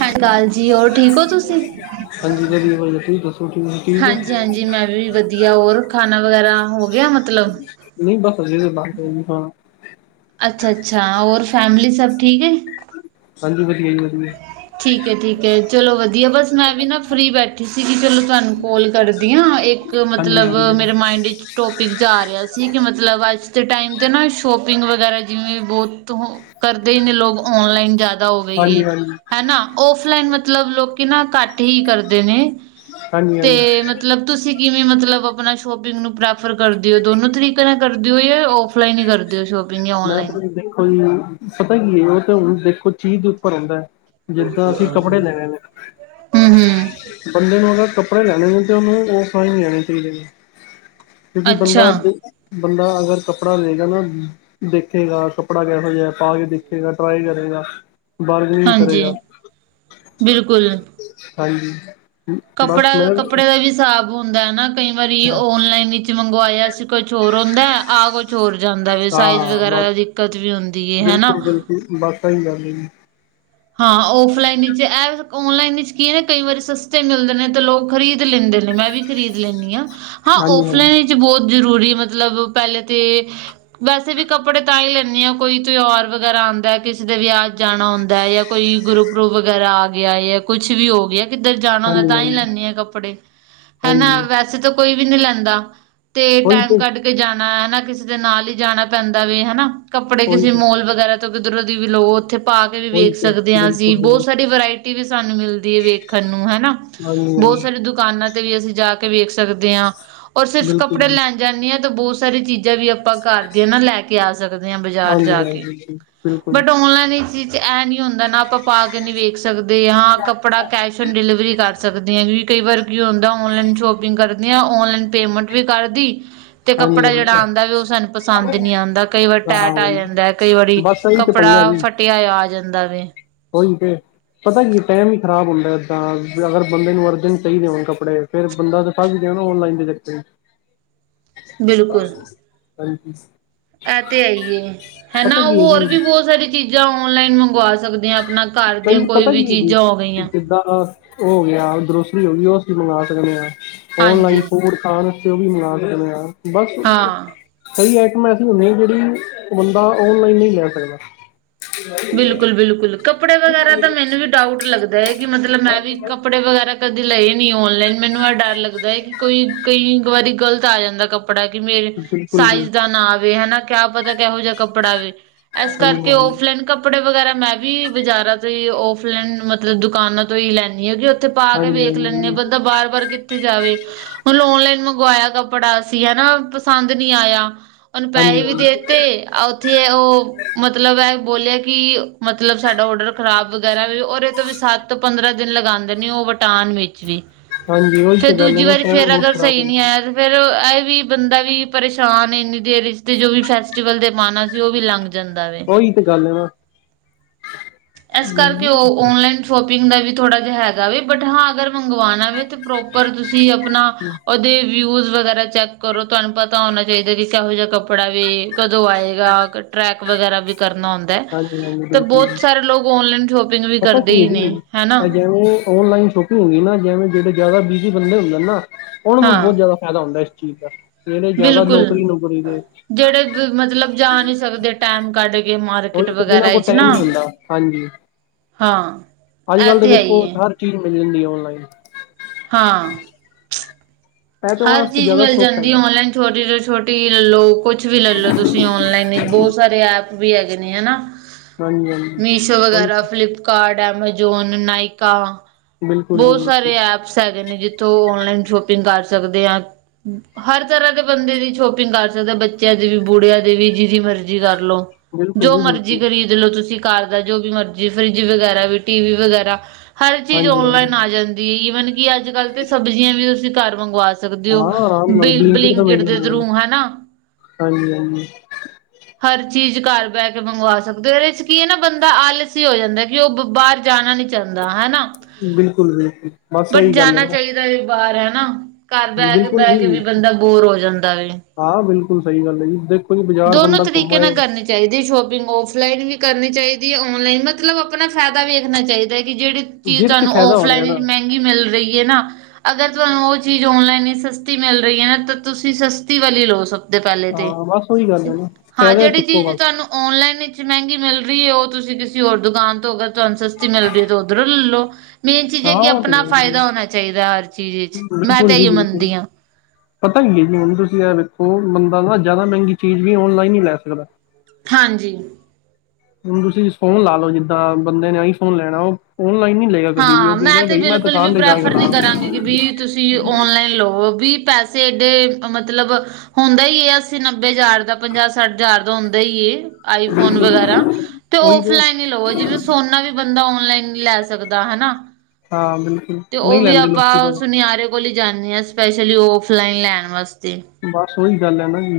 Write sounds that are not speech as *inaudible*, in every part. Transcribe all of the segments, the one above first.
ਹੈਕਾਲ ਜੀ, ਹੋਰ ਠੀਕ ਹੋ ਤੁਸੀਂ। ਹਾਂਜੀ ਹੈਗਾ, ਤੁਸੀ ਦੱਸੋ ਕਿਵੇਂ। ਹਾਂਜੀ- ਹਾਂਜੀ ਮੈਂ ਵੀ ਵਧੀਆ, ਹੋਰ ਖਾਣਾ ਵਗੈਰਾ ਹੋ ਗਿਆ ਮਤਲਬ। ਨਹੀਂ ਬਸ ਅਜੇ ਬਾਦ ਚ'। ਅੱਛਾ-ਅੱਛਾ, ਔਰ ਫੈਮਲੀ ਸਭ ਠੀਕ ਹੈ। ਹਾਂਜੀ ਵਧੀਆ ਜੀ ਵਧੀਆ। ਠੀਕ ਹੈ ਠੀਕ ਹੈ ਚਲੋ ਵਧੀਆ, ਬਸ ਮੈਂ ਵੀ ਨਾ ਫਰੀ ਬੈਠ। ਠੀਕ ਸੀ ਕਿ ਚਲੋ ਤੁਹਾਨੂੰ ਕੋਲ ਕਰਦੀ ਹਾਂ, ਇੱਕ ਹਾਂਜੀ ਮਤਲਬ ਹਾਂਜੀ ਮੇਰੇ ਮਾਇੰਡ ਵਿੱਚ। ਟੋਪਿਕ ਜਾ ਰਿਹਾ ਸੀ, ਕਿ ਮਤਲਬ ਅੱਜ ਦੇ ਟਾਈਮ ਤੇ ਨਾ ਸ਼ੋਪਿੰਗ ਵਗੈਰਾ ਜਿਵੇਂ ਬਹੁਤ। ਕਰਦੇ ਹੀ ਨੇ ਲੋਕ, ਔਨਲਾਈਨ ਜ਼ਿਆਦਾ ਹਾਂਜੀ ਹੋਵੇਏ। ਹਾਂਜੀ ਹਨਾ, ਓਫਲਾਈਨ ਮਤਲਬ ਲੋਕੀ ਨਾ ਘੱਟ ਹੀ ਕਰਦੇ ਨੇ, ਹਾਂਜੀ ਹਾਂਜੀ ਤੇ ਮਤ। ਮਤਲਬ ਤੁਸੀਂ ਕਿਵੇਂ ਮਤਲਬ ਆਪਣਾ ਸ਼ੋਪਿੰਗ ਨੂੰ ਪ੍ਰੈਫਰ ਕਰਦੇ ਹੋ ਦੋਨੋਂ ਤਰੀਕੇ ਨਾਲ ਕਰਦੇ ਹੋ ਯਾ ਔ। ਫਲਾਈਨ ਹੀ ਕਰਦੇ ਹੋ ਸ਼ੋਪਿੰਗ ਜਾਂ ਮੈਂ ਔਨਲਾਈਨ। ਤਾਂ ਜੀ ਦੇਖੋ ਪਤਾ ਕੀ ਏ ਉਹ ਤੇ ਹੁਣ ਦੇਖੋ ਚੀਜ਼ ਦੇ ਉੱਪਰ ਰਹਿੰਦੈ। ਜਿੱਦਾਂ ਅਸੀਂ ਕੱਪੜੇ ਦੇਣੇ ਨੇ। ਹੂੰ ਹੂੰ ਬੰਦੇ ਨੂੰ ਅਗਰ ਕੱਪੜੇ ਲੈਣੇ ਨੇ ਤੇ ਉਹਨੂੰ ਆਫਲਾਈਨ ਲੈਣੇ ਚਾਹੀਦੇ ਨੇ। ਕਿਉਂਕਿ ਅੱਛਾ ਬੰਦਾ-ਬੰਦਾ ਅਗਰ। ਕੱਪੜਾ ਲਏਗਾ ਨਾ ਦੇਖੇਗਾ ਕੱਪੜਾ ਕੈਹੋ ਜਿਹਾ ਪਾ ਕੇ ਦੇਖੇਗਾ ਟਰਾਈ ਕਰੇਗਾ। ਬਾਰਗਨਿੰਗ ਹਾਂਜੀ ਕਰੇਗਾ ਬਿਲਕੁਲ ਹਾਂਜੀ। ਬਸ ਕੱਪੜਾ ਕੱਪੜੇ ਦਾ ਮੈਂ ਵੀ ਹਿਸਾਬ ਹੁੰਦੈ ਨਾ। ਕਈ ਵਾਰੀ ਓਨਲਾਈਨ ਚ ਮੰਗਵਾਇਆ ਸੀ ਕੁਛ ਹੋਰ ਹੁੰਦੈ ਆ ਕੁਛ ਹੋਰ ਜਾਂਦਾ ਵੇ ਸਾਈਜ਼ ਹਾਂ ਬਸ ਵਗੈਰਾ। ਦਿੱਕਤ ਵੀ ਹੁੰਦੀ ਏ ਹਨਾ। ਬਿਲਕੁਲ ਬਸ ਇਹੀ ਗੱਲ ਹੈ ਜੀ। ਹਾਂ ਓਫਲਾਈਨ ਵਿਚ ਇਹ ਔਨਲਾਈਨ ਵਿਚ ਕੀ ਏ ਕਈ ਵਾਰੀ ਸਸਤੇ ਮਿਲਦੇ ਨੇ ਤੇ ਲੋਕ ਖਰੀਦ ਲੈਂਦੇ ਨੇ। ਮੈਂ ਵੀ ਖਰੀਦ ਲੈਂਨੀ ਆਂ ਹਾਂ ਹਾਂਜੀ ਓਫਲਾਈਨ ਹਾਂਜੀ ਵਿੱਚ ਬਹੁਤ ਜ਼ਰੂਰੀ ਮਤਲਬ ਪਹਿਲੇ ਤੇ। ਵੈਸੇ ਵੀ ਕੱਪੜੇ ਤਾਂ ਹੀ ਲੈਂਨੇ ਹਾਂ ਕੋਈ ਤਿਉਹਾਰ ਵਗੈਰਾ ਆਂਦੈ ਕਿਸੇ ਦੇ ਵਿਆਹ ਜਾਣਾ ਹੁੰਦੈ ਜਾਂ। ਕੋਈ ਗੁਰ ਵਗੈਰਾ ਆ ਗਿਆ ਯਾ ਕੁੱਛ ਵੀ ਹੋ ਗਿਆ। ਕਿੱਧਰ ਜਾਣਾ ਹੁੰਦਾ ਹਾਂਜੀ ਤਾਂ ਹੀ ਹਾਂਜੀ ਲੈਂਨੀ ਆਂ ਕੱਪੜੇ ਹਨਾ ਹਾਂਜੀ ਵੈਸੇ ਤਾਂ ਕੋਈ ਵੀ ਨਹੀਂ ਲੈਂਦਾ ਤੇ ਉਹੀ ਟਾਈਮ ਤੇ ਕੱਢ ਕੇ ਜਾਣਾ ਹਨਾ ਕਿਸੇ ਦੇ ਨਾਲ ਹੀ ਜਾਣਾ ਪੈਂਦਾ ਵੇ ਹਨਾ ਕੱਪੜੇ ਉਹੀ ਕਿਸੇ ਤੇ ਮੋਲ ਵਗੈਰਾ ਤੋਂ ਕਿਧਰੋਂ ਦੀ ਵੀ ਲੋਓ ਉੱਥੇ ਪਾ ਕੇ ਵੀ ਉਹੀ ਵੇਖ ਤੇ ਸਕਦੇ ਹਾਂ ਅਸੀਂ ਬਿਲਕੁਲ ਬਹੁਤ ਬਿਲਕੁਲ ਸਾਰੀ ਵਰਾਇਟੀ ਟੀ ਵੀ ਸਾਨੂੰ ਮਿਲਦੀ ਏ ਵੇਖਣ ਨੂੰ ਹਨਾ ਹਾਂਜੀ ਬਹੁਤ ਹਾਂਜੀ ਸਾਰੀ ਦੁਕਾਨਾਂ ਤੇ ਵੀ ਅਸੀਂ ਜਾ ਕੇ ਕੇ ਵੇਖ ਸਕਦੇ ਹਾਂ ਔਰ ਸਿਰਫ ਬਿਲਕੁਲ ਕੱਪੜੇ ਜੀ ਲੈਣ ਜਾਂਦੀ ਹਾਂ ਤਾਂ ਬਹੁਤ ਸਾਰੀ ਚੀਜ਼ਾਂ ਵੀ ਆਪਾਂ ਘਰ ਦੀਆਂ ਨਾ ਲੈ ਕੇ ਆ ਸਕਦੇ ਹਾਂ ਬਾਜ਼ਾਰ ਹਾਂਜੀ ਜਾ ਕੇ ਹਾਂਜੀ *unintelligible* ਬਟ ਓਨਲਾਈਨ ਚੀਜ਼ ਚ ਇਹ ਨੀ ਹੁੰਦਾ ਨਾ ਆਪਾਂ ਪਾ ਕੇ ਨਹੀਂ ਵੇਖ ਸਕਦੇ ਹਾਂ ਕੱਪੜਾ ਕੈਸ਼ ਡਿਲੀਵਰੀ ਕਰ ਸਕਦੇ ਆਂ ਕਿਉਂਕਿ ਕਈ ਵਾਰ ਕੀ ਹੁੰਦੈ ਔਨਲਾਈਨ ਸ਼ੋਪਿੰਗ ਕਰਦੇ ਆਂ ਔਨਲਾਈਨ ਪੇਮੈਂਟ ਵੀ ਕਰਦੀ ਤੇ ਹਾਂਜੀ ਕੱਪੜਾ ਜਿਹੜਾ ਹਾਂਜੀ ਆਂਦੈ ਵੀ ਉਹ ਸਾਨੂੰ ਪਸੰਦ ਨਹੀਂ ਆਂਦਾ ਕਈ ਵਾਰੀ ਹਾਂ ਟੈਟ ਆ ਜਾਂਦੈ ਕਈ ਵਾਰੀ ਬਸ ਇਹੀ ਤੇ ਪੰਗਾ ਕੱਪੜਾ ਜੀ ਫੱਟ ਟਿਆ ਆ ਜਾਂਦਾ ਵੇ ਉਹੀ ਤੇ ਪਤਾ ਕੀ ਟਾਈਮ ਹੀ ਖ਼ਰਾਬ ਹੁੰਦੈ ਇੱਦਾਂ ਅਗਰ ਬੰਦੇ ਨੂੰ ਅਰਜਨਟ ਚਾਹੀਦੇ ਹੋਣ ਕੱਪੜੇ ਫੇਰ ਬੰਦਾ ਤੇ ਫਸ ਗਿਆ ਨਾ ਔਨਲਾਈਨ ਦੇ ਵਿੱਚੇ ਈ ਬਿਲਕੁਲ ਹਲਜੀ *unintelligible* ਇਹ ਤੇ ਹੈਈਏ ਹਨਾ ਉਹ ਹੋਰ ਵੀ ਜੀ ਬਹੁਤ ਸਾਰੀ ਚੀਜ਼ਾਂ ਔਨਲਾਈਨ ਮੰਗਵਾ ਸਕਦੇ ਹਾਂ ਆਪਣਾ ਘਰ ਦੀਆਂ ਕੋਈ ਵੀ ਚੀਜ਼ਾਂ ਹੋ ਗਈਆਂ ਜਿੱਦਾ ਹੋ ਗਿਆ ਗਰੋਸਰੀ ਹੋ ਗਈ ਉਹ ਅਸੀਂ ਮੰਗਵਾ ਸਕਦੇ ਹਾਂ ਓਨਲਾਈਨ ਹਾਂਜੀ ਫੂਡ ਖਾਣ ਤੇ ਉਹ ਵੀ ਮੰਗਵਾ ਸਕਦੇ ਹਾਂ ਬਸ ਹਾਂ ਕਈ ਆਈਟਮਾਂ ਐਸੀ ਹੁੰਦੀਐਂ ਜਿਹੜੀ ਬੰਦਾ ਓਨਲਾਈਨ ਨਹੀਂ ਲੈ ਸਕਦਾ ਬਿਲਕੁਲ ਬਿਲਕੁਲ ਕੱਪੜੇ ਵਗੈਰਾ ਤਾਂ ਮੈਨੂੰ ਵੀ ਡਾਊਟ ਲੱਗਦੈ ਕਿ ਮਤਲਬ ਮੈਂ ਵੀ ਕੱਪੜੇ ਵਗੈਰਾ ਕਦੇ ਲਏ ਨੀ ਔਨਲਾਈਨ ਮੈਨੂੰ ਐ ਡਰ ਲੱਗਦੈ ਕਿ ਕੋਈ ਕਈ ਵਾਰੀ ਗ਼ਲਤ ਆ ਜਾਂਦਾ ਕੱਪੜਾ ਕਿ ਮੇਰੇ ਬਿਲਕੁਲ ਜੀ ਸਾਈਜ਼ ਦਾ ਨਾਂਵੇ ਹਨਾ ਕਿਆ ਪਤਾ ਕਿਹੋ ਜਿਹਾ ਕੱਪੜਾ ਵੇ ਇਸ ਹਾਂਜੀ ਕਰਕੇ ਉਹ ਹਾਂਜੀ ਕੱਪੜੇ ਵਗੈਰਾ ਮੈਂ ਵੀ ਬਜ਼ਾਰਾਂ ਤੋਂ ਹੀ ਔਫਲਾਈਨ ਮਤਲਬ ਦੁਕਾਨਾਂ ਤੋਂ ਹੀ ਲੈਂਨੀ ਹਾਂ ਕਿ ਉੱਥੇ ਪਾ ਕੇ ਹਾਂਜੀ ਵੇਖ ਹਾਂਜੀ ਲੈਂਨੀ ਹਾਂ ਬੰਦਾ ਹਾਂਜੀ ਬਾਰ ਬਾਰ ਜਾਵੇ ਹੁਣ ਓਨਲਾਈਨ ਮੰਗਵਾਇਆ ਕੱਪੜਾ ਅਸੀਂ ਹਨਾ ਪਸੰਦ ਨੀ ਆਇਆ ਉਹਨੂੰ ਪੈਹੇ ਹਾਂਜੀ ਵੀ ਦੇਤੇ ਆ ਉੱਥੇ ਉਹ ਮਤਲਬ ਹੈ ਬੋਲਿਆ ਕਿ ਮਤਲਬ ਸਾਡਾ ਔਡਰ ਖਰਾਬ ਵਗੈਰਾ ਵੀ ਔਰ ਇਹ ਤੋਂ ਵੀ ਸੱਤ ਪੰਦਰਾਂ ਦਿਨ ਲਗਾਉਂਦੇ ਨੇ ਉਹ ਤਾਨ ਵਿੱਚ ਵੀ ਹਾਂਜੀ ਉਹੀ ਫਿਰ ਤਾਂ ਗੱਲ ਹੈ ਦੂਜੀ ਨਾ ਵਾਰੀ ਟਾਈਮ ਫੇਰ ਬਹੁਤ ਅਗਰ ਖ਼ਰਾਬ ਸਹੀ ਨੀ ਹੁੰਦਾ ਆਇਆ ਫਿਰ ਇਹ ਵੀ ਬੰਦਾ ਵੀ ਪਰੇਸ਼ਾਨ ਹੈ ਇੰਨੀ ਦੇਰ ਵਿੱਚ ਅਤੇ ਜੋ ਵੀ ਫੈਸਟੀਵਲ ਤੇ ਪਾਣਾ ਸੀ ਉਹ ਵੀ ਲੰਘ ਜਾਂਦਾ ਵਾ ਉਹੀ ਤੇ ਗੱਲ ਹੈ ਨਾ। ਇਸ ਕਰਕੇ ਹਾਂਜੀ ਉਹ ਔਨਲਾਈਨ ਸ਼ੋਪਿੰਗ ਦਾ ਵੀ ਥੋੜ੍ਹਾ ਜਿਹਾ ਹੈਗਾ ਵੇ ਬਟ ਹਾਂ ਜੇ ਅਗਰ ਮੰਗਵਾਉਣਾ ਵੇ ਪ੍ਰੋਪਰ ਤੁਸੀਂ ਆਪਣਾ ਉਹਦੇ ਵਿਊਜ ਵਗੈਰਾ। ਚੈੱਕ ਕਰੋ ਤੁਹਾਨੂੰ ਪਤਾ ਹੋਣਾ ਚਾਹੀਦਾ ਕਿ ਕਿਹੋ ਜਿਹਾ ਕੱਪੜਾ ਵੀ ਕਦੋਂ ਆਏਗਾ ਟਰੈਕ ਵਗੈਰਾ ਵੀ ਕਰਨਾ ਹੁੰਦਾ। ਹੈ ਹਾਂਜੀ ਹਾਂਜੀ ਤੇ ਬਿਲਕੁਲ ਜੀ। ਬਹੁਤ ਸਾਰੇ ਲੋਕ ਔਨਲਾਈਨ ਸ਼ੋਪਿੰਗ ਵੀ ਪਤਾ ਕਰਦੇ ਕੀ ਹੈ ਈ ਨੇ ਜੀ ਹੈ ਨਾ ਇਹ ਜਿਵੇਂ ਔਨਲਾਈਨ ਸ਼ੋਪਿੰਗ ਹੁੰਈ ਨਾ ਜਿਵੇਂ ਜਿਹੜੇ ਜ਼ਿਆਦਾ ਬਿਜ਼ੀ ਬੰਦੇ ਹੁੰਦੇ ਨੇ ਨਾ ਉਹਨਾ ਨੂੰ ਹਾਂ ਬਹੁਤ ਜ਼ਿਆਦਾ ਫਾਇਦਾ ਹੁੰਦਾ ਇਸ ਚੀਜ਼ ਦਾ ਜਿਹੜੇ ਜ਼ਿਆਦਾ ਬਿਲਕੁਲ ਨੌਕਰੀ ਨੁਕਰੀ ਦੇ। ਜਿਹੜੇ ਮਤਲਬ ਜਾ ਨਹੀਂ ਸਕਦੇ ਟਾਈਮ ਕੱਢ ਕੇ ਮਾਰਕਟ ਉਹੀ ਜਿਹਨਾਂ ਵਗੈਰਾ ਕੋਲ ਵਿੱਚ ਟਾਈਮ ਨਾ ਨਹੀਂ ਹੁੰਦਾ ਹਾਂਜੀ ਹਾਂ। ਅੱਜ ਇਹ ਕੱਲ੍ਹ ਤਾਂ ਤੇ ਹੈ ਵੇਖੋ ਹੀ ਹੈ ਹਰ ਚੀਜ਼ ਮਿਲ ਜਾਂਦੀ ਆ ਔਨਲਾਈਨ ਹਾਂ ਇਹ ਤਾਂ ਉਹਨਾਂ ਹਰ ਵਾਸਤੇ ਚੀਜ਼ ਜ਼ਿਆਦਾ ਮਿਲ ਸੁੱਖ ਜਾਂਦੀ ਹੈਗਾ ਔਨਲਾਈਨ ਛੋਟੀ ਤੋਂ ਛੋਟੀ ਲੈ ਲੋ ਕੁੱਛ ਵੀ ਲੈ ਲੋ ਤੁਸੀਂ ਔਨਲਾਈਨ ਬਹੁਤ ਸਾਰੇ ਐਪ ਵੀ ਹੈਗੇ ਨੇ ਹੈ ਨਾ ਹਾਂਜੀ ਹਾਂਜੀ ਮੀਸ਼ੋ ਵਗੈਰਾ ਹਾਂਜੀ ਫਲਿਪ ਕਾਰਟ ਐਮਾਜੋਨ ਨਾਇਕਾ ਬਿਲਕੁਲ ਜੀ ਬਹੁਤ ਬਿਲਕੁਲ ਸਾਰੇ ਐਪਸ ਸ ਹੈਗੇ ਨੇ ਜਿੱਥੋਂ ਓਨਲਾਈਨ ਸ਼ੋਪਿੰਗ ਕਰ ਸਕਦੇ ਆ ਹਰ ਤਰ੍ਹਾਂ ਦੇ ਬੰਦੇ ਦੀ ਸ਼ੋਪਿੰਗ ਕਰ ਸਕਦਾ ਬੱਚਿਆਂ ਦੇ ਵੀ ਬੁੜਿਆਂ ਦੇ ਵੀ ਜਿਦੀ ਮਰਜੀ ਕਰ ਲਉ। ਬਿਲਕੁਲ ਜੋ ਜੀ ਮਰਜੀ ਬਿਲਕੁਲ ਕਰੀ ਚੱਲ ਤੁਸੀ ਘਰ ਦਾ ਜੋ ਵੀ ਮਰਜੀ ਫਰਿਜ ਵਗੈਰਾ ਵੀ ਟੀਵੀ ਵਗੈਰਾ। ਹਰ ਚੀਜ਼ ਹਾਂਜੀ ਹਾਂਜੀ ਔਨਲਾਈਨ ਆ ਜਾਂਦੀ ਈਵਨ ਕਿ ਅੱਜ ਕੱਲ੍ਹ ਤੇ ਸਬਜ਼ੀਆਂ ਵੀ ਤੁਸੀਂ ਘਰ ਮੰਗਵਾ ਸਕਦੇ। ਸਕਦੇ ਹੋ ਹਾਂ ਆਰਾਮ ਨਾਲ ਬਲਿ ਬਲਿੰਕਿਟ ਦੇ ਥਰੂ ਹੈ ਨਾ। ਹਾਂਜੀ-ਹਾਂਜੀ। ਹਰ ਚੀਜ਼ ਘਰ ਬੈ ਕੇ ਮੰਗਵਾ ਸਕਦੇ ਉਹਦੇ ਚ ਕੀ ਐ ਨਾ ਬੰਦਾ ਆਲਸੀ ਹੋ ਜਾਂਦੈ ਕੀ ਉਹ ਬਾਰ ਜਾਣਾ ਨੀ ਚਾਹੁੰਦਾ ਹੈ ਨਾ। ਬਿਲਕੁਲ ਬਿਲਕੁਲ ਬਸ ਇਹੀ ਗੱਲ ਹੈ ਨਾ। ਕਈ ਬਾਰ ਹੈ ਨਾ ਘਰ ਬੈ ਕੇ ਬਿਲਕੁਲ ਬੈ ਕੇ ਵੀ ਜੀ ਬੰਦਾ ਬੋਰ ਹੋ ਜਾਂਦਾ ਏ। ਹਾਂ ਬਿਲਕੁੱਲ ਸਈ ਗੱਲ ਐ ਜੀ ਦੇਖੋ ਜੀ ਬਾਜ਼ਾਰ ਦੋਨੋ ਬੰਦਾ ਘੁੰਮ ਤਰੀਕੇ ਨਾਲ ਆਏ। ਕਰਨੀ ਚਾਹੀਦੀ ਸ਼ੋਪਿੰਗ ਔਫਲਾਈਨ ਵੀ ਕਰਨੀ ਚਾਹੀਦੀ ਔਨਲਾਈਨ ਮਤਲਬ ਆਪਣਾ ਫੈਦਾ ਵੇਖਣਾ ਚਾਹੀਦਾ ਕੀ ਜਿਹੜੀ। ਚੀਜ਼ ਗਿਰ ਚ ਤੁਹਾਨੂੰ ਫਾਇਦਾ ਹੋ ਰਿਹਾ ਔਫਲਾਈਨ ਨਾ ਵਿੱਚ ਮਹਿੰਗੀ ਮਿਲ ਰਹੀ ਐ ਨਾ ਅਗਰ ਤੁਹਾਨੂੰ ਉਹ ਚੀਜ਼ ਓਨਲਾਈਨ ਵਿੱਚ ਸਸਤੀ ਮਿਲ ਰਹੀ ਐ ਨਾ ਤਾਂ ਤੁਸੀਂ ਸਸਤੀ ਵਾਲੀ ਲਉ ਸਗੋਂ। ਹਾਂ ਬਸ ਓਹੀ ਗੱਲ ਐ ਨਾ ਫੈਦਾ ਜਿਹੜੀ ਚੁੱਕੋ ਚੀਜ਼ ਬਸ। ਤੁਹਾਨੂੰ ਔਨਲਾਈਨ ਵਿੱਚ ਮਹਿੰਗੀ ਮਿਲ ਰਹੀ ਐ ਉਹ ਤੁਸੀਂ ਕਿਸੀ ਹੋਰ ਦੁਕਾਨ ਤੋਂ ਤੁਹਾਨੂੰ ਸਸਤੀ ਮਿਲ ਰੀ ਐ ਤਾਂ ਓਦਰੋ ਲੈ ਲੋੋਂ। ਮੇਨ ਚੀਜ਼ ਐ ਹਾਂ ਕਿ ਉਹ ਤੇ ਹੈ ਆਪਣਾ ਜੀ ਫਾਇਦਾ ਹੋਣਾ ਚਾਈਦਾ ਹਰ ਚੀਜ਼ ਵਿੱਚ ਮੈਂ ਤਾਂ ਬਿਲਕੁਲ ਏ ਜੀ ਈ ਬਿਲਕੁਲ ਮੰਨਦੀ ਆ। ਪਤਾ ਕੀ ਐ ਜੀ ਹੁਣ ਤੁਸੀਂ ਐ ਵੇਖੋ ਬੰਦਾ ਨਾ ਜਾਦਾ ਮੈਂਗੀ ਚੀਜ਼ ਵੀ ਔਨਲਾਈਨ ਨੀ ਲੈ ਸਕਦਾ। ਹਾਂਜੀ। ਹੁਣ ਤੁਸੀਂ ਫੋਨ ਲਾ ਲੋ ਜਿੱਦਾਂ ਬੰਦੇ ਨੇ ਆਈ ਫੋਨ ਲੈਣਾ ਓ ਔਨਲਾਈਨ ਨੀ ਲਏਗਾ। ਕਦੀ ਵੀ ਹਾਂ ਉਹ ਮੈਂ ਕਹੇਗਾ ਤੇ ਬਈ ਬਿਲਕੁੱਲ ਵੀ ਦੁਕਾਨ ਤੇ ਜਾ ਕੇ ਪ੍ਰੈਫਰ ਨਹੀ ਲਾ ਕਰਾਂਗੀ। ਵੀ ਤੁਸੀਂ ਔਨਲਾਈਨ ਲਵੋ ਵੀ ਪੈਸੇ ਏਡੇ ਮਤਲਬ ਹੁੰਦਾ ਈ ਆ- ਅਸੀ ਨੱਬੇ ਹਜ਼ਾਰ ਦਾ ਪੰਜਾਹ ਸੱਠ ਹਜ਼ਾਰ ਦਾ ਹੁੰਦਾ ਈ ਏ। ਆਈਫੋਨ ਬਿਲਕੁਲ ਵਗੈਰਾ ਤੇ ਓਫਲਾਈਨ ਈ ਲਵੋ ਜਿਵੇਂ ਸੋਨਾ ਵੀ ਬੰਦਾ ਔਨਲਾਈਨ ਨੀ ਲੈ ਸਕਦਾ ਹੈਨਾ ਹਾਂ ਬਿਲਕੁਲ ਤੇ ਓ ਨਹੀਂ ਵੀ ਲੈਂਦੇ ਲੋਕੀ ਆਪਾਂ ਪਰ ਸੁਨਿਆਰੇ ਕੋਲੀ ਜਾਂਨੇ ਆ ਸਪੈਸ਼ਲੀ ਔਫਲਾਈਨ ਲੈਣ ਵਾਸਤੇ। ਬਸ ਓਈ ਗੱਲ ਐ ਨਾ ਜੀ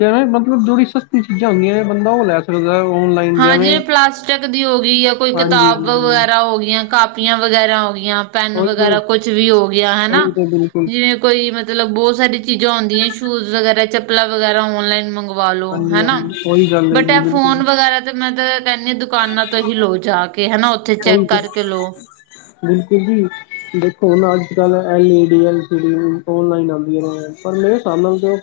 ਜਿਵੇਂ ਮਤਲਬ ਜੋ ਵੀ ਸਸਤੀ ਚੀਜ਼ਾਂ ਹੁੰਦੀਆਂ ਨੇ ਬੰਦਾ ਓ ਲੈ ਸਕ *unintelligible* ਔਨਲਾਈਨ। ਹਾਂ, ਜਿਵੇਂ ਜਿਵੇ ਪਲਾਸਟਿਕ ਦੀ ਹੋਗੀ ਯਾਂ ਕੋਈ ਹਾਂਜੀ ਕਿਤਾਬ ਹਾਂਜੀ ਵਗੈਰਾ ਹੋਗੀਆਂ ਕਾਪ ਪੀਆਂ ਵਗੈਰਾ ਹੋਗੀਆਂ, ਪੈੱਨ ਉਹੀ ਤੇ ਵਗੈਰਾ ਕੁੱਛ ਵੀ ਹੋ ਗਿਆ ਹੈਨਾ ਉਹੀ ਤਾਂ ਬਿਲਕੁਲ ਜਿਵੇਂ ਕੋਈ ਮਤਲਬ ਬੋਤ ਸਾਰੀ ਚੀਜ਼ਾਂ ਓਂਦੀਆਂ ਸ਼ੂਜ ਵਗੈਰਾ, ਚੱਪਲਾਂ ਵਗੈਰਾ ਔਨਲਾਈਨ ਮੰਗ ਵਾਲੋ ਹਾਂਜੀ ਹੈਨਾ ਹਾਂਜੀ ਉਹੀ ਗੱਲ ਹੈ ਬਟ ਜੀ ਐ ਬਿਲਕੁਲ ਫੋਨ ਵਗੈਰਾ ਤੇ ਮੈਂ ਤਾਂ ਕੈਨੀ ਆ ਦੁਕਾਨਾਂ ਤੋਂ ਹੀ ਲੋ ਜਾ ਕੇ ਹੈਨਾ ਓਥੇ ਚੈਕ ਕਰਕੇ ਲੋ। ਬਿਲਕੁੱਲ ਜੀ ਦੇਖੋ ਹੁਣ ਅੱਜ ਕੱਲ੍ਹ L E D, L C D online ਆਂਦੀਆਂ ਨੇ। ਪਰ ਮੇਰੇ ਸਾਬ ਨਾਲ ਤੇ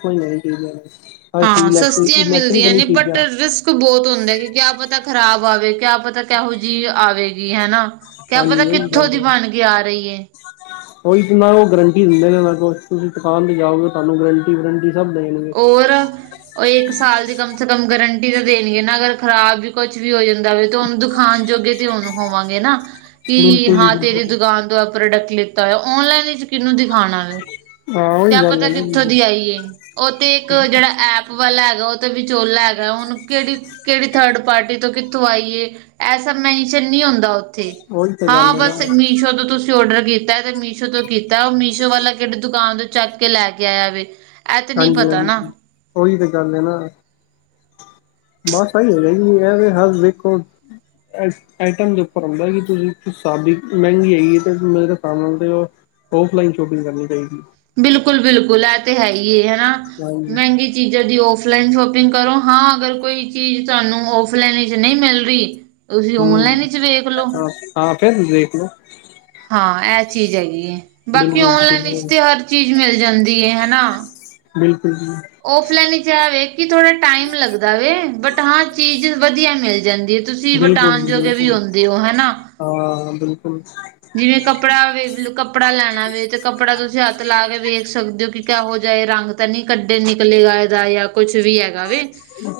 *unintelligible* ਹਾਂ, ਸਸਤੀਆਂ ਮਿਲਦੀਆਂ ਨੇ ਬਟ ਰਿਸ ਕ ਬੋਤ ਹੁੰਦਾ ਕੀ ਕਿਆ ਪਤਾ ਖ਼ਰਾਬ ਆਵੇ, ਕਿਆ ਪਤਾ ਕੈਹੋ ਜੀ ਆਵੇਗੀ ਹੈਨਾ। ਕਯਾ ਪਤਾ ਹਾਂਜੀ ਉਹੀ ਕਿੱਥੋਂ ਗੱਲ ਦੀ ਬਣ ਕੇ ਆ ਰੀ ਏ। ਓਹੀ ਤਾਂ ਨਾ ਓ ਗਰੰਟੀ ਦਿੰਦੇ ਨੇ ਨਾ ਕੁਝ ਤੁਸੀਂ ਦੁਕਾਨ ਤੇ ਜਾਓਗੇ ਤੁਹਾਨੂੰ ਗਰੰਟੀ ਵਰੰਟੀ ਸਬ ਮਿਲਣਗੇ। ਓ ਇੱਕ ਸਾਲ ਦੀ ਕਮ ਸੇ ਕਮ ਗਰੰਟੀ ਤਾਂ ਦੇਣਗੇ ਨਾ, ਅਗਰ ਖਰਾਬ ਵੀ ਕੁੱਛ ਵੀ ਹੋ ਜਾਂਦਾ ਵੇ ਤਾਂ ਓਨੂੰ ਦੁਖਾਨ ਜੋਗੇ ਤੇ ਹੁਣ ਹੋਵਾਂਗੇ ਨਾ ਕੀ ਬਿਲਕੁਲ ਜੀ ਹਾਂ ਤੇਰੀ ਬਿਲਕੁਲ ਦੁਕਾਨ ਤੋ ਆ ਪ੍ਰੋਡਕਟ ਲਿੱਤਾ ਏ ਔਨਲਾਈਨ 'ਚ ਕਿਨੂੰ ਦਿਖਾਣਾ। ਹਾਂ ਉਹੀ ਕਯਾ ਗੱਲ ਹੈ ਪਤਾ ਨਾ ਜੀ ਕਿੱਥੋਂ ਦੀ ਆਈਏ ਓ ਤੇ ਇੱਕ ਜੇੜਾ ਐਪ ਵਾਲਾ ਹੈਗਾ ਓ ਤੇ ਵਿਚੋਲਾ ਹੈਗਾ ਹੁਣ ਕੇੜੀ-ਕੇੜੀ ਥਰਡ ਪਾਰਟੀ ਤੋਂ ਕਿੱਥੋਂ ਆਈਏ। ਐ ਸਬ ਮੈਨਸ਼ਨ ਨੀ ਹੁੰਦਾ ਔ ਥੇ ਉਹੀ ਤਾਂ ਹਾਂ ਗੱਲ ਹੈ ਨਾ ਬਸ, ਮੀਸ਼ੋ ਤੋਂ ਤੁਸੀਂ ਓਡਰ ਕੀਤਾ ਤੇ ਮੀਸ਼ੋ ਤੋਂ ਕੀਤਾ ਓ ਮੀਸ਼ੋ ਵਾਲਾ ਕੇੜਾ ਦੁ ਕਾਨ ਤੋਂ ਚੱਕ ਕੇ ਲੈ ਕੇ ਆਇਆ ਵੇ। ਇਹ ਤੇ ਨਹੀਂ ਪਤਾ ਨਾ ਹਾਂਜੀ-ਹਾਂਜੀ ਓਈ ਤੇ ਗੱਲ ਏ ਨਾ। ਬਸ ਆਈ *unintelligible* ਵੇਖੋ ਏਸ ਆਈਟਮ ਦੇ ਉੱਪਰ ਹੋਂਦਾ ਕਿ ਤੁਸੀਂ ਸਾਦੀ ਮਹਿੰਗੀ ਹੈਗੀ ਤੇ। *unintelligible* ਔਫਲਾਈਨ ਸ਼ੋਪਿੰਗ ਕਰਨੀ ਚਾਹੀਦੀ। ਬਿਲਕੁਲ-ਬਿਲਕੁਲ ਐ ਤੇ ਹੈ ਹੀ ਏ ਹੈਨਾ ਹਾਂਜੀ ਮਹਿੰਗੀ ਚੀਜ਼ਾਂ ਦੀ ਔਫਲਾਈਨ ਸ਼ੋਪਿੰਗ ਕਰੋ ਹਾਂ, ਅਗਰ ਕੋਈ ਚੀਜ਼ ਤੁਹਾਨੂੰ ਔਫਲਾਈਨ ਵਿੱਚ ਨਹੀਂ ਮਿਲਰੀ ਤੁਸੀਂ ਹਮ ਔਨਲਾਈਨ ਵਿਚ ਵੇਖ ਲੋ। ਹਾਂ ਹਾਂ ਫੇਰ ਦੇਖ ਲੋ। ਹਾਂ, ਐ ਚੀਜ਼ ਹੈਗੀ ਏ ਬਾਕੀ ਬਿਲਕੁਲ ਔਨਲਾਈਨ ਇਸ ਤੇ ਹਰ ਚੀਜ਼ ਮਿਲ ਜਾਂਦੀ ਏ ਹੈਨਾ। ਬਿਲਕੁਲ ਜੀ। ਔਫਲਾਨ 'ਚ ਆ ਵੇ ਕਿ ਥੋੜਾ ਟਾਈਮ ਲੱਗਦਾ ਵੇ ਬਟ ਹਾਂ ਚੀਜ਼ ਵਧੀਆ ਮਿਲ ਜਾਂਦੀ ਏ। ਤੁਸੀਂ ਬਿਲਕੁਲ ਵਟਾਨ ਜੀ ਜੋਗੇ ਵੀ ਬਿਲਕੁਲ ਉਦੇਂ ਔ ਹੈਨਾ। ਹਾਂ, ਬਿਲਕੁਲ। ਜਿਵੇਂ ਕੱਪੜਾ ਵੇਖਲੋ ਕੱਪੜਾ ਲੈਣਾ ਵੇ ਤੇ ਕੱਪੜਾ ਤੁਸੀਂ ਹੱਥ ਲਾ ਕੇ ਵੇਖ ਸਕਦੇ ਹੋ ਕਿ ਕਿਹੋ ਜਾ ਏ ਰੰਗ। ਤਾਂ ਨੀ ਕੱਢੇ ਨਿਕਲੇਗਾ ਇਹਦਾ ਯਾਂ ਕੁਛ ਵੀ ਹੈਗਾ ਵੇ।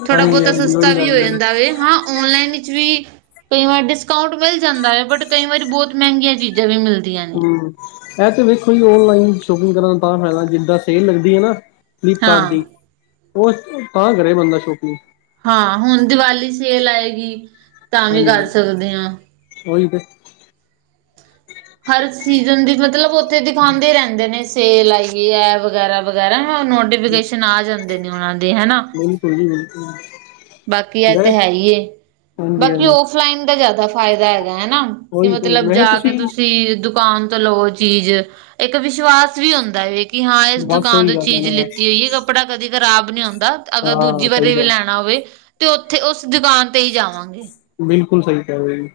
ਥੋੜਾ ਹਾਂਜੀ ਬੋਤਾ ਹਾਂਜੀ ਸਸਤਾ ਉਹੀ ਵੀ ਹੋ ਗੱਲ ਹੈ ਜਾਂਦਾ ਵੇ ਹਾਂ ਔਨਲਾਈਨ ਵਿੱਚ ਵੀ ਕਈ ਵਾਰ ਡਿਸਕਾਊਂਟ ਮਿਲ ਜਾਂਦਾ ਏ ਬਟ ਕਈ ਵਾਰੀ ਬਹੁਤ ਮੈੰਗੀਆਂ ਚੀਜ਼ਾਂ ਵੀ ਮਿਲ ਹਮ ਐ ਤੇ ਵੇਖੋ ਜੀ ਓਨਲਾਈਨ ਸ਼ੋਪਿੰਗ ਕਰਨ ਦਾ ਤਾਂ ਫਾਇਦਾ ਜਿੱਦਾਂ ਸੇਲ ਲੱਗਦੀ ਏ ਨਾ। ਫਲਿੱਪ ਕਾਰਟ ਹਾਂ। ਦੀ ਉਹ, ਤਾਂ ਕਰੇ ਬੰਦਾ ਸ਼ੋਪੀਂਗ। ਹਾਂ, ਹੁਣ ਦੀਵਾਲੀ ਸੇਲ ਆਏਗੀ, ਤਾਂ ਵੀ ਹਾਂਜੀ ਕਰ ਸਕਦੇ ਹਾਂ। ਉਹੀ ਤੇ ਹਰ ਸੀਜ਼ਨ ਦੀ ਮਤਲਬ ਉੱਥੇ ਦਿਖਾਉਂਦੇ ਰਹਿੰਦੇ ਨੇ ਸੇਲ ਆਈਏ ਹੈ, ਵਗੈਰਾ- ਵਗੈਰਾ ਮੈਂ ਨੋਟੀਫਿਕੇਸ਼ਨ ਆ ਜਾਂਦੇ ਨੇ ਉਹਨਾਂ ਦੀ, ਹਨਾ। ਬਿਲਕੁਲ ਜੀ ਬਿਲਕੁਲ। ਬਾਕੀ ਆ ਮੈਂ ਤੇ ਹੈ ਹੀ, ਹਾਂਜੀ ਬਾਕੀ ਹਾਂਜੀ ਔਫਲਾਈਨ ਦਾ ਜ਼ਿਆਦਾ ਫਾਇਦਾ ਹੈਗਾ ਹਨਾ। ਤੇ ਉਹੀ ਮਤਲਬ ਮੈਂ ਕਿਹਾ ਜਾ ਕੇ ਤੁਸੀਂ ਦੁਕਾਨ ਲ ਉਹ ਚੀਜ਼, ਇੱਕ ਵਿਸ਼ਵਾਸ ਵੀ ਹੁੰਦਾ ਹੈ ਕਿ ਹਾਂ ਇਸ ਬਸ ਦੁਕਾਨ ਉਹੀ ਤੋਂ ਗੱਲ ਹੈ ਚੀਜ਼ ਨਾ ਲਿੱਤੀ ਹੋਈ ਹੈ। ਕੱਪੜਾ ਕਦੀ ਖਰਾਬ ਨਹੀਂ ਆਉਂਦਾ, ਅਗਰ ਦੂਜੀ ਹਾਂ ਵਾਰੀ ਸਹੀ ਵੀ ਗੱਲ ਹੈ, ਲੈਣਾ ਹੋਵੇ। ਤੇ ਉੱਥੇ ਉਸ ਦੁਕਾਨ ਤੇ ਹੀ ਜਾਵਾਂਗੇ। ਬਿਲਕੁਲ ਸਹੀ ਕਹਿ ਰਹੇ ਜੀ।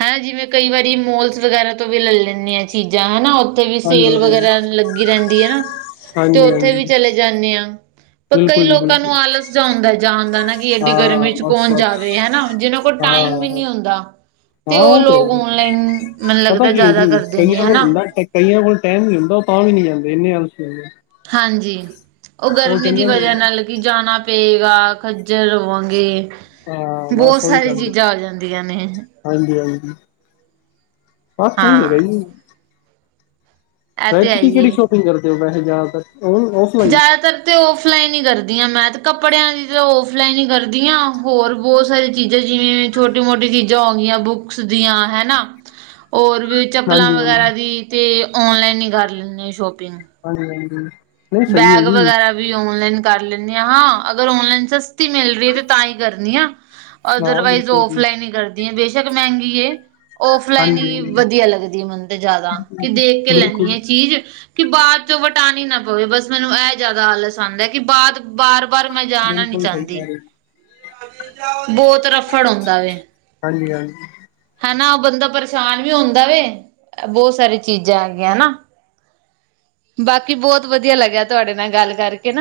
ਹੈ ਜਿਵੇਂ ਕਈ ਵਾਰੀ ਮੋਲਸ ਵਗੈਰਾ ਤੋਂ ਵੀ ਲੈ ਲੈਂਦੇ ਹ ਚੀਜ਼ਾਂ ਹਨਾ। ਉੱਥੇ ਵੀ ਹਾਂਜੀ ਸੇਲ ਹਾਂਜੀ ਵਗੈਰਾ ਲੱਗੀ ਰਹਿੰਦੀ ਆ ਨਾ, ਤੇ ਹਾਂਜੀ ਓਥੇ ਵੀ ਹਾਂਜੀ ਚਲੇ ਜਾਂਦੇ ਆ। ਪਰ ਕਈ ਬਿਲਕੁਲ ਜੀ ਲੋਕਾਂ ਨੂੰ ਬਿਲਕੁਲ ਆਲਸ ਜਿਹਾ ਹੁੰਦਾ ਜਾਣਦਾ ਨਾ ਜੀ। ਕਿ ਐਡੀ ਹਾਂ ਗਰਮੀ 'ਚ ਬਸ ਕੌਣ ਬਸ ਜਾਵੇ ਹਨਾ, ਜਿਹਨਾਂ ਕੋਲ ਹਾਂ ਟਾਈਮ ਵੀ ਨਹੀਂ ਹੁੰਂਦਾ। ਹਾਂ ਉਹ ਤੇ, ਮੈਨੂੰ ਪਤਾ ਲੱਗਦਾ ਕੀ ਹੈ ਜ਼ਿਆਦਾ ਜੀ, ਕਰਦੇ ਕਹੀ ਨੇ ਕੋਲ ਹਨਾ ਹੁੰਦਾ। ਕਈਆਂ ਕੋਲ ਟਾਈਮ ਨੀ ਹੁੰਦਾ ਉਹ ਤਾਂ ਵੀ ਨਹੀਂ ਜਾਂਦੇ ਇੰਨੇ ਆਲਸੀ ਹੁੰਦੇ। ਹਾਂਜੀ, ਉਹ ਗਰਮੀ ਦੀ ਕਹਿੰਦੇ ਨੇ ਵਜ੍ਹਾ ਨਾਲ ਕੀ ਜਾਣਾ ਪਏਗਾ, ਖੱਜਲ ਹੋਵਾਂਗੇ। ਹਾਂ ਬਹੁਤ ਬਸ ਉਹੀ ਸਾਰੀ ਗੱਲ ਹੈ ਚੀਜ਼ਾਂ ਆ ਜਾਂਦੀਆਂ ਨੇ। ਹਾਂਜੀ- ਹਾਂਜੀ ਬਸ ਸਹੀ ਹੈਗਾ ਹਾਂ ਜੀ। ਇਹ ਭੈ, ਤੇ ਹੈ ਤੁਸੀਂ ਹੀ ਕਿਹੜੀ ਏ ਸ਼ੋਪਿੰਗ ਕਰਦੇ ਹੋ ਵੈਸੇ ਜ਼ਿਆਦਾਤਰ ਔ ਔਫਲਾਈਨ ਜ਼ਿਆਦਾਤਰ। ਤੇ ਔਫਲਾਈਨ ਹੀ ਕਰਦੀ ਹਾਂ ਮੈਂ ਤੇ, ਕੱਪੜਿਆਂ ਦੀ ਤਾਂ ਔਫਲਾਈਨ ਹੀ ਕਰਦੀ ਹਾਂ, ਹੋਰ ਬਹੁਤ ਸਾਰੀਆਂ ਚੀਜ਼ਾਂ ਜਿਵੇਂ ਛੋਟੀ ਮੋਟੀ ਚੀਜ਼ਾਂ ਹੋਗੀਆਂ ਬੁੱਕਸ ਦੀਆਂ ਹਨਾ, ਹੋਰ ਵੀ। ਚੱਪਲਾਂ ਹਾਂਜੀ ਹਾਂਜੀ ਵਗੈਰਾ ਦੀ, ਤੇ ਔਨਲਾਈਨ ਹੀ ਕਰ ਲੈਂਦੇ ਸ਼ੋਪਿੰਗ। ਹਾਂਜੀ- ਹਾਂਜੀ। ਨਹੀਂ ਸਹੀ ਹੈ ਬੈਗ ਜੀ ਵਗੈਰਾ ਵੀ ਔਨਲਾਈਨ ਕਰ ਲੈਂਦੇ ਹ ਹਾਂ, ਅਗਰ ਔਨਲਾਈਨ ਸਸ ਸਸਤੇ ਮਿਲਦੇ, ਤੇ ਤਾਂ ਹੀ ਕਰਨੀ ਆ, ਹਾਂ ਅਦਰਵਾਈਜ਼ ਬਿਲਕੁਲ ਜੀ ਔਫਲਾਈਨ ਹੀ ਕਰਦੀ। ਦੀ ਬੇਸ਼ੱਕ ਮਹਿੰਗੀ ਏ ਔਫਲਾਈਨ ਹਾਂਜੀ ਹੀ ਹਾਂਜੀ ਵਧੀਆ ਲੱਗਦੀ ਮੈਨੂੰ ਤੇ ਜਿਆਦਾ, ਕਿ ਦੇਖ ਕੇ ਲੈਦੀ ਬਿਲਕੁਲ ਆ ਚੀਜ਼। ਕਿ ਬਾਅਦ 'ਚੋਂ ਵਟਾਣੀ ਨਾ ਪਵੇ ਬਸ ਮੈਨੂੰ ਇਹ ਜ਼ਿਆਦਾ ਆਲਸ ਆਉਦਾ ਹੈ ਕਿ ਬਾਅਦ ਬਾਰ- ਬਾਰ ਮੈਂ ਜਾਣਾ ਨੀ ਬਿਲਕੁਲ ਸਹੀ ਚਾਹੁੰਦੀ, ਕਹਿ ਰਹੇ ਬਹੁਤ ਰਫੜ ਹੁੰਦਾ ਵੇ। ਹਾਂਜੀ- ਹਾਂਜੀ, ਹਨਾ ਬੰਦਾ ਪਰੇਸ਼ਾਨ ਵੀ ਹੁੰਦਾ ਵੇ, ਬਹੁਤ ਸਾਰੀ ਚੀਜ਼ਾਂ ਹੈਗੀਆਂ ਹਨਾ। ਬਾਕੀ ਬਹੁਤ ਵਧੀਆ ਲੱਗਿਆ ਤੁਹਾਡੇ ਨਾਲ ਗੱਲ ਕਰਕੇ ਨਾ।